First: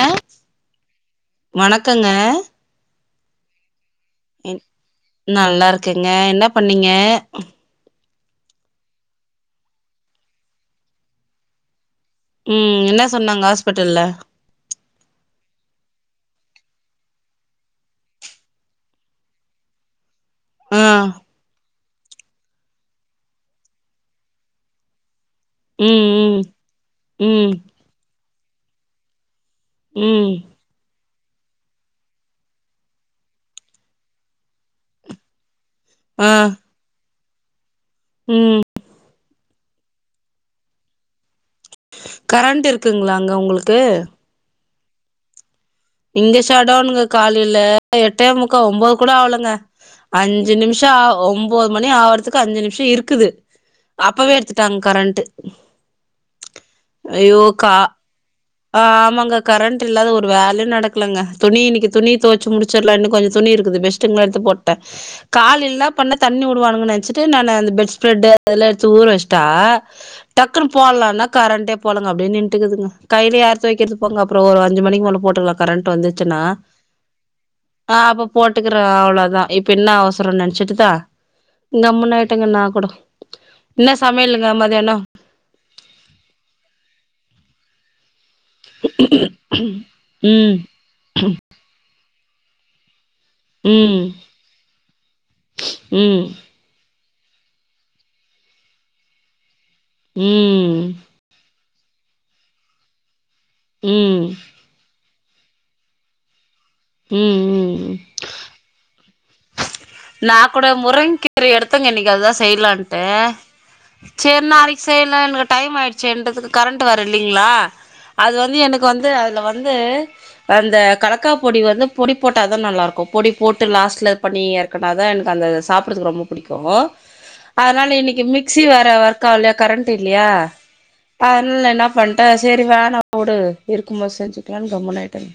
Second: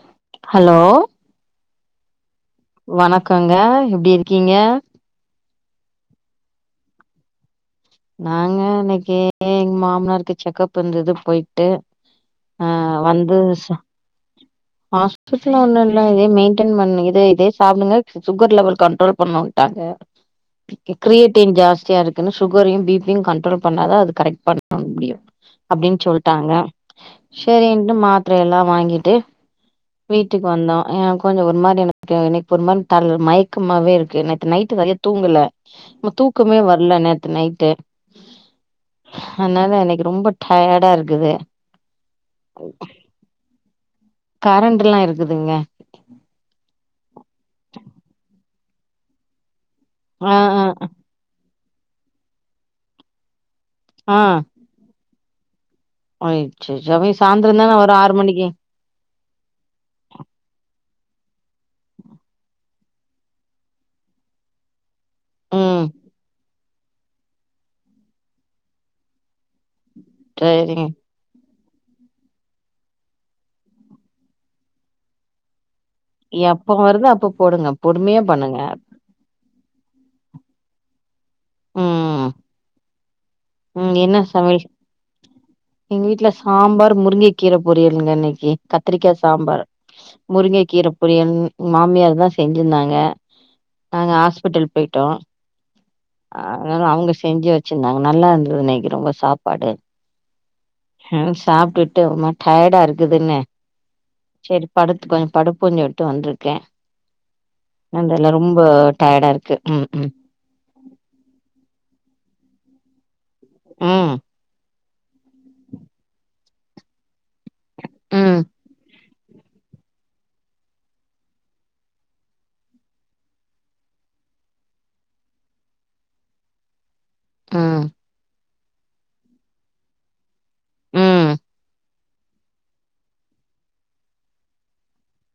அ hello வணக்கங்க வணக்கங்க எப்டி இரு க்கீங்க என் நல்லா இருக்கங்க என்ன பண்ணீங்க நாங்க இன்னக்கி எங் மாமனாருக்கு செக்கப் இருந்தது போய்ட்டு ஆ ம் என்ன வந்து சொன்னாங்க சோ ஹாஸ்பிட்டல்ல ஹாஸ்பிட்ல ஒண்ணு இல்ல இதே மெயின்டென் பண்ணு இதே இதே சாப்டுங்க சுகர் லெவல் கண்ட்ரோல் பண்ணுட்டாங்க ஆ நிக்கி கிரியேடிங் ஜாஸ்தியா இருக்குன் சுக ரையு பிபியு கண்ட்ரோல் பண்ணா தா அது கரெக்ட் இது பண்ண முடியு அப்டின்னு ம் ம் சொல்டாங்க ம் செரின்ட்டு மாத்ர எல்லா வாங்கிட்டு ம் வீட்டுக்கு வந்தோ அ கொஞ்சோ ஒரு மாரி எனக்கு எனக் ஒரு மாரி தல் மய்க்கமாவே இருக்கு நேத்து நைட்டு நறைய தூங்கல மு ஆ தூக்கமே வர்ல நேத்து நைட்டு ம் அன்னால எனக்கு ரொம்ப டயடா இருக்குது கரண்ட்டு இருக்குங்களாங்க உங்ளுக்கு கரண்டுலா இருக்குதுங்க இங்கு சடௌன்ங்க காலேல எட்டே முக்கா ஒம்போது கூட ஆவ்லங்க ஆ அஞ்சு ஆ நிம்ஷா ஒம்போது மணி ஆவுறதுக்கு அஞ்சு நிம்ஷோ இருக்குது அப்பவே எடுத்து ட்டாங் கரண்ட்டு ஒய் செரி ஜெபி ஐயோ சாந்ரோ தான கா வரு ஆறு மணிக்கி ஆமாங்க கரண்ட் இல்லாத ஒரு வேலயு நடக்லங்க துணி இனக்கி துணி துவச்சி முடிச்சிர்லா இன்னு கொஞ்சோ துணி இருக்குது பெஸ் ட்டுங்கள எடுத்து போட்டே கால் ம் ன்னா பண்ணே தண்ணி வுட் வுடுவான்கனு நெனச்சிட்டு நானு அந்த பெட் ஸ்ப்ரெட் அதெல்லா எடுத்து ஊற வச்ட்டா டக்குன்னு சரிங்க போட்லானா கரண்டே போலங்க அப்டியே நின்டு இருக்குதுங்க கைலே யார் தொவெக்றது போங்க அப்றோ ஒரு அஞ்சு மணிக்கு மேல போட்டுக்கலா கரண்ட் வந்து ச்சுனா எப்ப வருதோ அப்ப போடுங்க ஆ பொறுமையா அப்ப பண்ணுங்க போட்டுக்குறே அவ்ளோதா இப் பின்னா அவசரோ நினச்சிட்டுதா கம்முனு ம் ஆயிட்டேங்க நா கூட இன்ன ம் என்ன சமையல்ங்க சமையல் மதியானோ எங்க வீட்ல சாம்பார் முருங்க கீர பொரியல்ங்க இன்னிக் கீ கத்திரிக்கா சாம்பார் ம் முருங்க கீர பொரியன் மாமியார் தா செஞ்சிருந்தாங்க ம் நாங்க ஆஸ்பிட்டல் போய்டோ ம் அங்கதா அவுங்க செஞ்சு வச்சிந்தாங்க நல்லா இருந்தது இன்னைக் ரொம்ப சாப்பாடு ம் உம் அ சாப்டுட்டு ஒரு மாரி டயடா இருக்குதுன்னு ம் ம் செரி படுத்து கொஞ்சோ படுப்போன் சொல்ட்டு வந்திருக்கே ம் ம் மன்டேலா ரொம்ப டயடா இருக்கு ம் ம் நா கூட முருங் கீர எடுத்துன் இன்னீக்கி அதுதா செய்லான்ட்டு ம் செர் நாளைக் செய்லா எனக்கு டைம் ஆய்டுச்சே என்றதுக்கு கரண்ட் வேற இல்லிங்ளா அது ம் வந்து எனக்கு வந்து து அதுல வந்து அந்த கலக்கா பொடி வந்து பொடி போட்டா தா நல்லாருக்கு பொடி போட்டு லாஸ்ட்ல பண்ணி கடாதா எனக் அந்த சாப்டுறதுக்கு ரொம்ப புடிக்கு ம் ம் அத்னால இன்னக்கி மிக் ஸி வேற ஒர்க் ஆவலயா கரண்ட் இல்லயா ம் அத்ல என்னாப் பண்ட்டே செரி வேணா வுடு இருக்கும்போது செஞ்சுக்கலான் கம்முன்னு ஆயிட்டேங்க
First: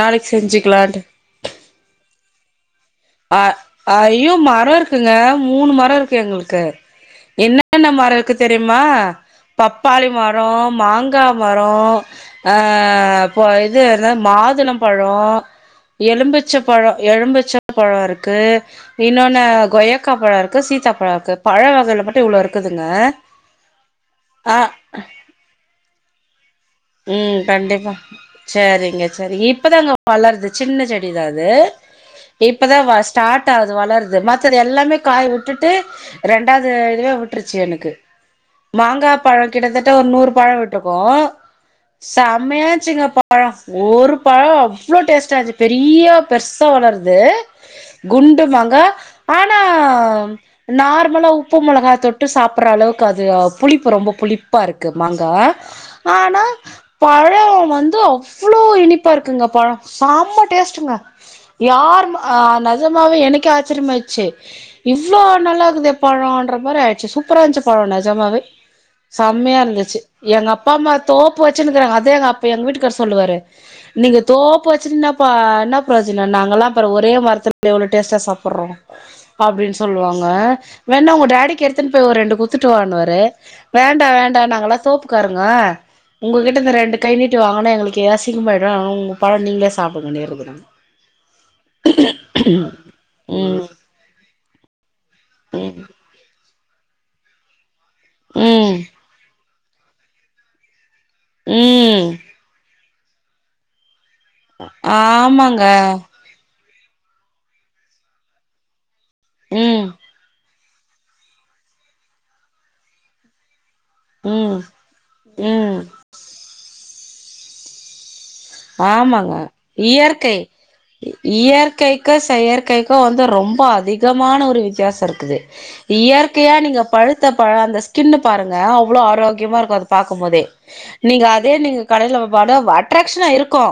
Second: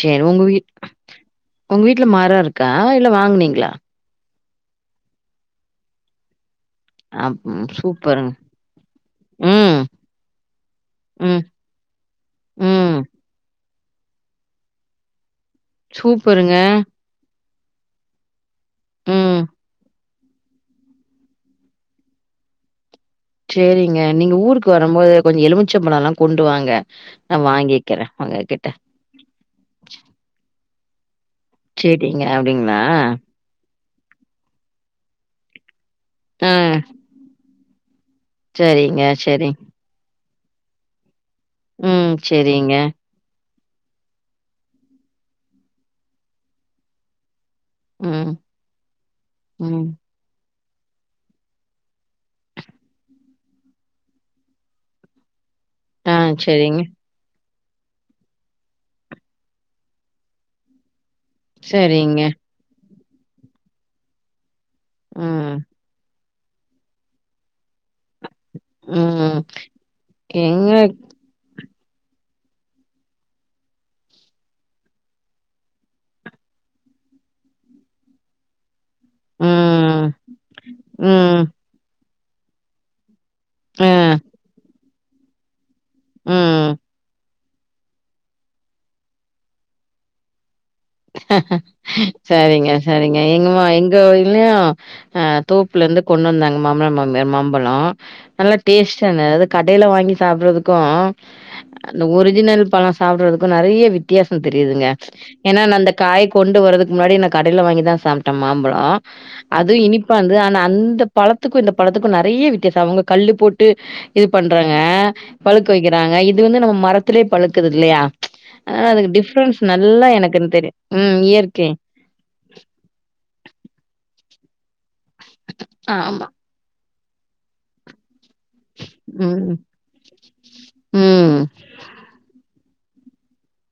செரி நாளைக்கு உங்க வீ செஞ்சுக்கலான்ட்டு உங்க வீட்டுல மரோருக்கா இல்ல வாங்குனீங்களா அய்யோ மரோ இருக்குங்க மூணு மரோ இருக்கு எங்களுக்கு அப் என்னென்னா மரோ சூப்பருங்க இருக்கு தெரியுமா ம் பப்பாளி மரோ மாங்கா ம் மரோ ஆ ம் ப இது என்ன மாதுளம் பழோ சூப்பருங்க எலும்பிச்ச பழோ எலும்பிச்ச பழோ இருக்கு ம் இன்னொன்னு கொய்யா காப்பழோ இருக்கு சீதாப்பழோ இருக்கு பழ வகைல மட்டு இவ்ளோ இருக்குதுங்க சேரிங்க நீங்க ஆ ஊருக்கு வரும்போது கொஞ்சோ எலுமிச்ச பழம்ல்லா கொண்டு வாங்க நா ம் கண்டிப்பா வாங்கிக்கிறே உங்ககிட்ட சேரிங்க சேரிங்க இப்பதாங்க வளர்து சின்ன செடிதா அது சேரிங்க அப்டிங்களா இப்பதான் வா ஸ்டார்ட் டாகுது வளர்து மத்தது எல்லாமே காய் வுட்டுட்டு ஆ ரெண்டாவது இதுவே விட்டுருச்சு எனக்கு சரிங்க மாங்கா பழோ சரி கிட்டத்தட்ட ஒரு நூறு பழோ விட்டுருக்கு ம் சரிங்க செம்மையாச்சுங்க பழோ ஒரு பழோ அவ்ளோ டேஸ்ட்டா இருந்துச்சு பெரிய பெருசா வளர்து ம் குண்டுமாங்கா ஆனா ம் நார்மலா உப்பு மொளகா தொட்டு சாப்டுற அளவுக்கு அது புளிப்பு ரொம்ப புளிப்பா இருக்கு மாங்கா ஆ ஆனா சரிங்க பழோ வந்து அவ்ளோ இனிப்பா இருக்குங்க பழோ சம்ம டேஸ்ட்டுங்க யார் ம் சரிங்க அ நெஜமாவே எனக்கே ஆச்சரியமாயிச்சு இவ்ளோ ம் நல்லாக்குதே பழோன்ற மாரி ஆயிடுச்சு சூப்பராருந்துச்சு பழோ நெஜமாவே ம் செம்மையா இருந்துச்சு எங்க அப்பா அம்மா தோப் பூ வச்சிருந்தே அதேதா அப்ப எங்க வீட்டுக்கார் சொல்லுவாரு நீங்க தோப்பு வச்சிர்தாபா என்ன பிரோஜனோ நாங்கல்லா பாரு ஒரே மரத்துல எவ்ளோ டேஸ்ட்டா சாப்பிட்றோ அப்டின்னு ம், சொல்லுவாங்க வேணா உங்க ம், டேடிக்கு எடுத்துன்னு போய் ஒரு ரெண்டு குடுத்துட்டு வானுவாரு அ, வேண்டா வேண்டா நாங்கெல்லா தோப்புக்காரங்க உங்க கிட்ட இந்த ம். ரெண்டு கை நீட்டி வாங்கனா எங்களுக்கு அசீங்கமாயிடு உங்க பழம் நீங்களே சாப்பிடுங்கன்னிறது நாங்க [unintelligible] செரிங்க செரிங்க ம் எங்கமா எங்க வீட்லயு அ தோப்புல இருந்து கொண்டு வந்தாங்க மாம்னார் மாமியார் மாம்பழம் நல்லா ம் டேஸ்ட்ட அது கடையில வாங்கி சாப்பறதுக்கு ம் அந்த ஒரிஜினல் பழம் சாப்பிறதுக்கு நெறைய வித்தியாசோ தெரியுதுங்க ஏன்னா ஆமாங்க அந்த காய் காய் கொண்டு வரதுக்கு முன்னாடி நா கடைல வாங்கி தா சாப்பிட்டே மாம்பழம் அது ம் இனிப்பா இருந்தது ஆ அந்த பழத்துக்கு இந்த பழத்துக்கு நெறைய வித்தியாசோ அவுங்க கல்லு போட்டு இது ம் பண்றாங்க பழுக்க ம் வைக்கிறாங்க இது வந்து நம்ம மரத்திலேயே பழுக்குது இல்லையா ச் ஆ அதுக்கு ஆமாங்க டிஃப்ரன்ஸ் நல்லா எனக்கு இயற்கை தெரியு. ம் இயற்கை. இயற்கைக்கு செயற்கைக்கு வந்து ரொம்ப அதிகமான ஒரு வித்தியாசோ இருக்குது ஆமா. இயற்கையா நீங்க பழுத்த பழம் அந்த தின்னு பாருங்க அவ்ளோ ம். ஆரோக்கியமா இருக்கு அத பாக்கு போதே நீங்க ம். அதே நீங்க கடைல பாடு அட்ராக்ஷனா இருக்கு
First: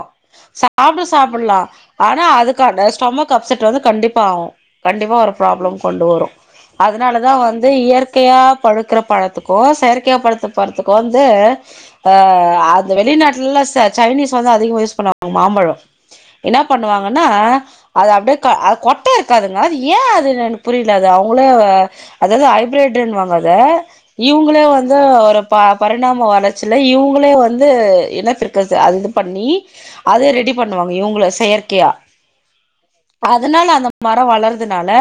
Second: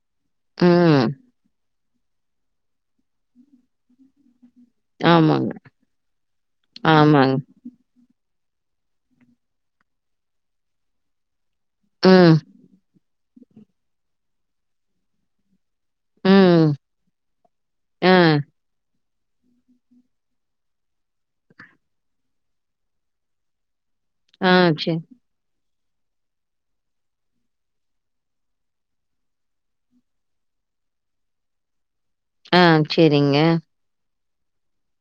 ம். சாப்ட்டு சாப்பிட்லா ஆனா அதுக்கான ஸ்டொமக் அப்செட் வந்து கண்டிப்பா ஆகு கண்டிப்பா ஒரு ஆமாங்க. ப்ராப்ளம் கொண்டு வரு அதனால தா ஆமாங்க. வந் வந்து இயற்கையா படழுக்கிற பழத்துக்கு செயற்கையா பழுக்குற பழத்துக்கு வந்து ஆ ம். அந்த வெளிநாட்டுல எல்லா சைனீஸ் வந்து அதிகமா யூஸ் பண்ணுவாங்க மாம்பழம் என்ன ம். பண்ணுவாங்கன்னா ஆ. அது அப்டியே க கொ கொட்ட இருக்காதுங்க அது ஏ அதுனு புரியல அது அவங்களே அதாவது ஹைப்ரேட்னு வாங்க அத ஆ இவங்களே சரி. வந்து ஒரு ப பரிணாம வளர்ச்சல இவங்களே வந்து இன்னப்பக்குறது அது பண்ணி அத ரெடி பண்ணுவாங்க இவங்க செயற்கையா ஆ சரிங்க. அதனால அந்த மரோ வளர்துனால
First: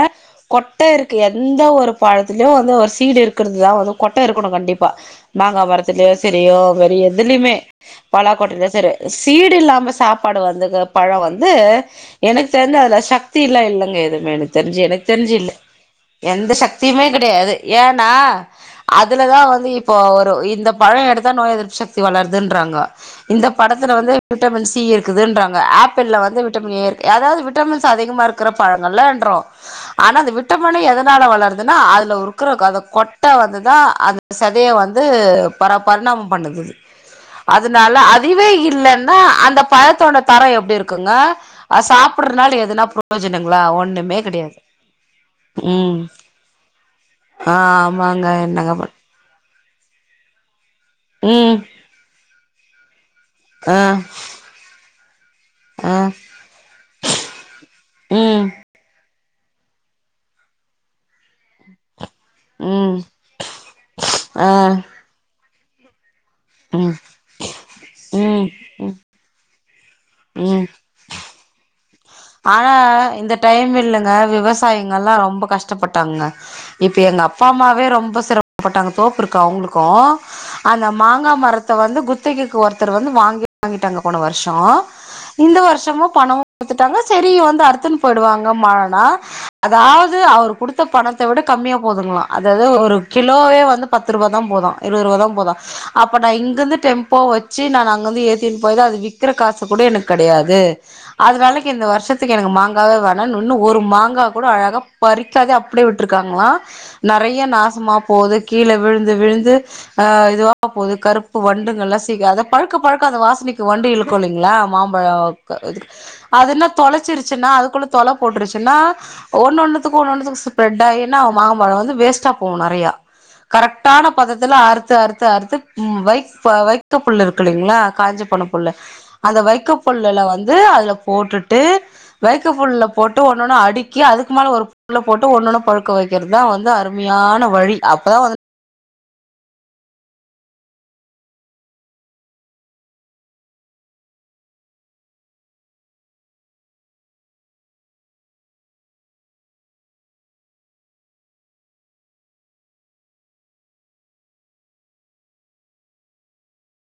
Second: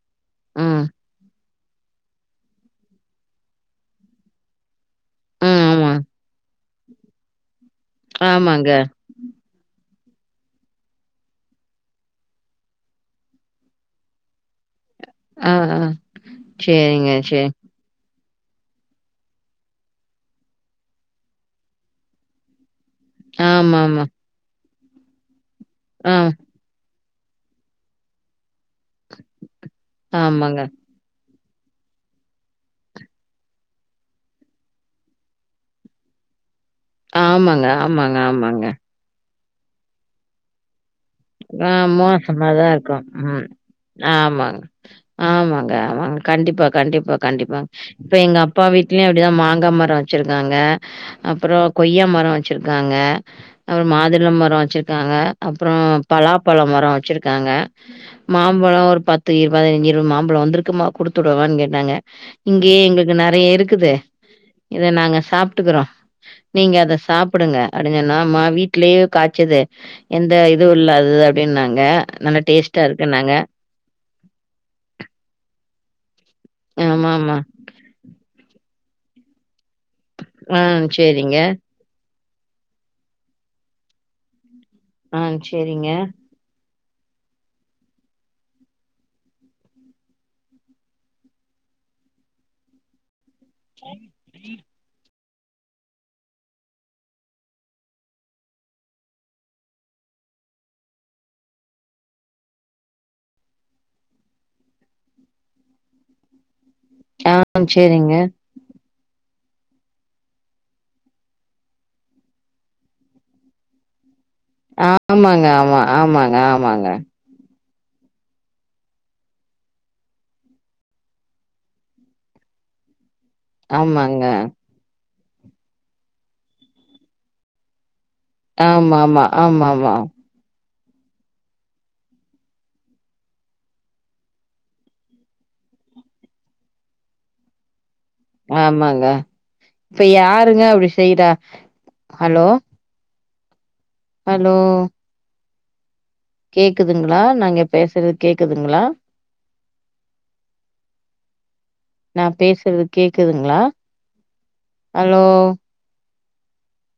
கொட்ட ம். இருக்கு எந்த ஒரு பழத்திலயு வந்து ஒரு சீடு இருக்கிறது தா வந்து கொட்ட இருக்கணு கண்டிப் ப்ப ம். ஆமா. மாங்காமரத்துலயோ சரியோ வேரி எதுலயுமே பாலாக்கொட்டையிலயோ ஆமாங்க. செரி சீடு இல்லாம சாப்பாடு வந்து பழம் வந்து எனக்கு தெரிஞ்ச அதுல சக்திலா இல்லைங்க எதுவுமே எனுக்கு தெரிஞ்சு எனக்கு ஆ, தெரிஞ்சுல ஆ. எந்த சக்தியுமே சரிங்க சரி. கெடையாது ஏனா அதுலதா வந்து இப்போ ஒரு இந்த பழம் எடுத்தா நோய் எதிர்ப்பு சக்தி வளருதுன்றாங்க பழத்தில்ல ஆமாமா. வந்து விட்டமின் சி இருக்குதுன்றாங்க ஆ. ஆப்பிள்ல வந்து விட் ஏ அதாவது விட்டமின்ஸ் அதிகமா இருக்கிற பழங்கள்ல என்றோ ஆனா அந்த ஆமாங்க. விட்டமின்னு எதனால வளர் அனா அதில இருக்கிற அந்த கொட்ட வந்துதா அந்த சதைய வந்து பர பரணாமம் பண்ணுது அது ஆமாங்க, அதனால ஆமாங்க, அதுவே ஆமாங்க. இல்லன்னா அந்த பழத்தோட தரோ எப்டி இருக்கு இருக்குங்க ஆ அது சாப்பிடுறதுனால மோசமாதான் எதனா இருக்கும். ம். பிரயோஜனங்களா ஒண்ணுமே கெடையாது ஆமாங்க. ஆமாங்க ம் ஆமாங்க கண்டிப்பா கண்டிப்பா ஆ கண்டிப்பா இப்ப ஆமாங்க எங்க அப்பா என்னங்க பண் வீடலயு அப்டிதா மாங்கா மரோ வச்சிருக்காங்க ம் அப்பறோ கொய்யா மரோ வச்சிருக்காங்க ஆ அப்றோ மாதுளம் மரம் வச்சிருக்காங்க அப்றோ ஆ பலாப்பழ மரம் வச்சிருக்காங்க ம் மாம்பழம் ஒரு பத்து இருப பதினஞ்சு இருபது மாம்பழம் வந்திருக்குமா குடுத்துடுவான்னு கேட்டாங்க இங்கேயே ம் எங்களுக்கு நெறைய இருக்குது ஆ இத நாங்க சாப்பிட்டுக்கிறோ நீங்க அத ம் சாப்புடுங்க அடுங்க நாமா ம் ம் வீட்லயே காய்ச்சது எந்த ம் இதுவு இல்லாது அப்டின்னாங்க ஆனா இந்த டைம் இல்லங் க விவசாயிங்கள்லா ரொம்பொ கஷ்டப்பட்டாங்க இப்ப எங்க ஆமாமா. அப்பா அம்மாவே ரொம்ப சிரம் ப்பட்டாங்க தோப்பு இருக்கு அவுங்குளுக்கு ஆ அந்த மாங்கா சேரிங்க. மர த்த வந்து குத்தகைக்கு ஒருத்தர் வந்து வாங்கி வாங்கிட்டாங்க போன வருஷோ ஆ இந்த சேரிங்க. வருஷமு பணோ டாங்க செரி வந்து அருத்துன் போய்டுவாங்க மழனா அதாவ்து அவரு குடுத்த பணத்த விட கம்மியா போதுங்ளா அதாது ஒரு கிலோவே வந்து பத்துருவாதா போதா இருவதுருவாதா போதா அப்ப நான் இங்கர்ந்து டெம்போ வச்சு நாங்க அங்கர்ந்து ஏத்தின் போயதா அது விக்கிற காசு கூட எனக் கெடையாது அந்த வெலைக் கி இந்த வருஷத்துக்கு எனக்கு மாங்காவே வேணா இன்னு இன்னு ஒரு மாங்கா கூட அழகா பறிக்காதே அப்டியே விட்ருக்காங்ளா ஆ நறைய நாசமா சேரிங்க. போது கீழ விழுந்து விழுந்து ஆ இதுவா போகுது கருப்பு வண்டுங்கலா சீக அத பழுக்க பழுக்க அந்த வாசனைக்கு வண்டு இழு க்குலிங்ளா ஆமாங்க, மாம்பழோக்கு ஆமா, இதுக்கு ஆமாங்க, ஆமாங்க, இருச்சுன்னா அதுக்குள்ள தொல போட்ருச்சுன்னா ஒன்னு ஒன்னுத்துக்கு ஒன் ஒன்னுத்துக்கு ஸ்ப்ரெட் ஆயின்னா மாம்பழோ வந்து வேஸ்ட்டா போவு நறையா கரக்ட்டான ஆமாங்க. பதத்துல அறுத்து அறுத்து அறுத்து ம் வைக் பா வைக்க புள்ளு இருக்கு இல்லைங்ளா காஞ்ச போன புல்லு ஆமாமா, அந்த வைக்க ஆமாமா, புல்லுல வந்து அதுல போட்டுட்டு வைக்க புல்ல போட்டு ஒன்னொன்னு அடுக்கி அதுக்கு மேல ஒரு புல்ல போட்டு ஒன்னொன்னு பழுக்க வைக்கிறதா வந்து அருமியான வழி அப்பதா வந்து ஆமாங்க இப்ப யாருங்க அப்டி செய்றா ஹலோ ஹலோ கேக்குதுங்ளா நா இங்க பேசுறது கேக்குதுங்குளா நா பேசுறது கேக்குதுங்ளா ஹலோ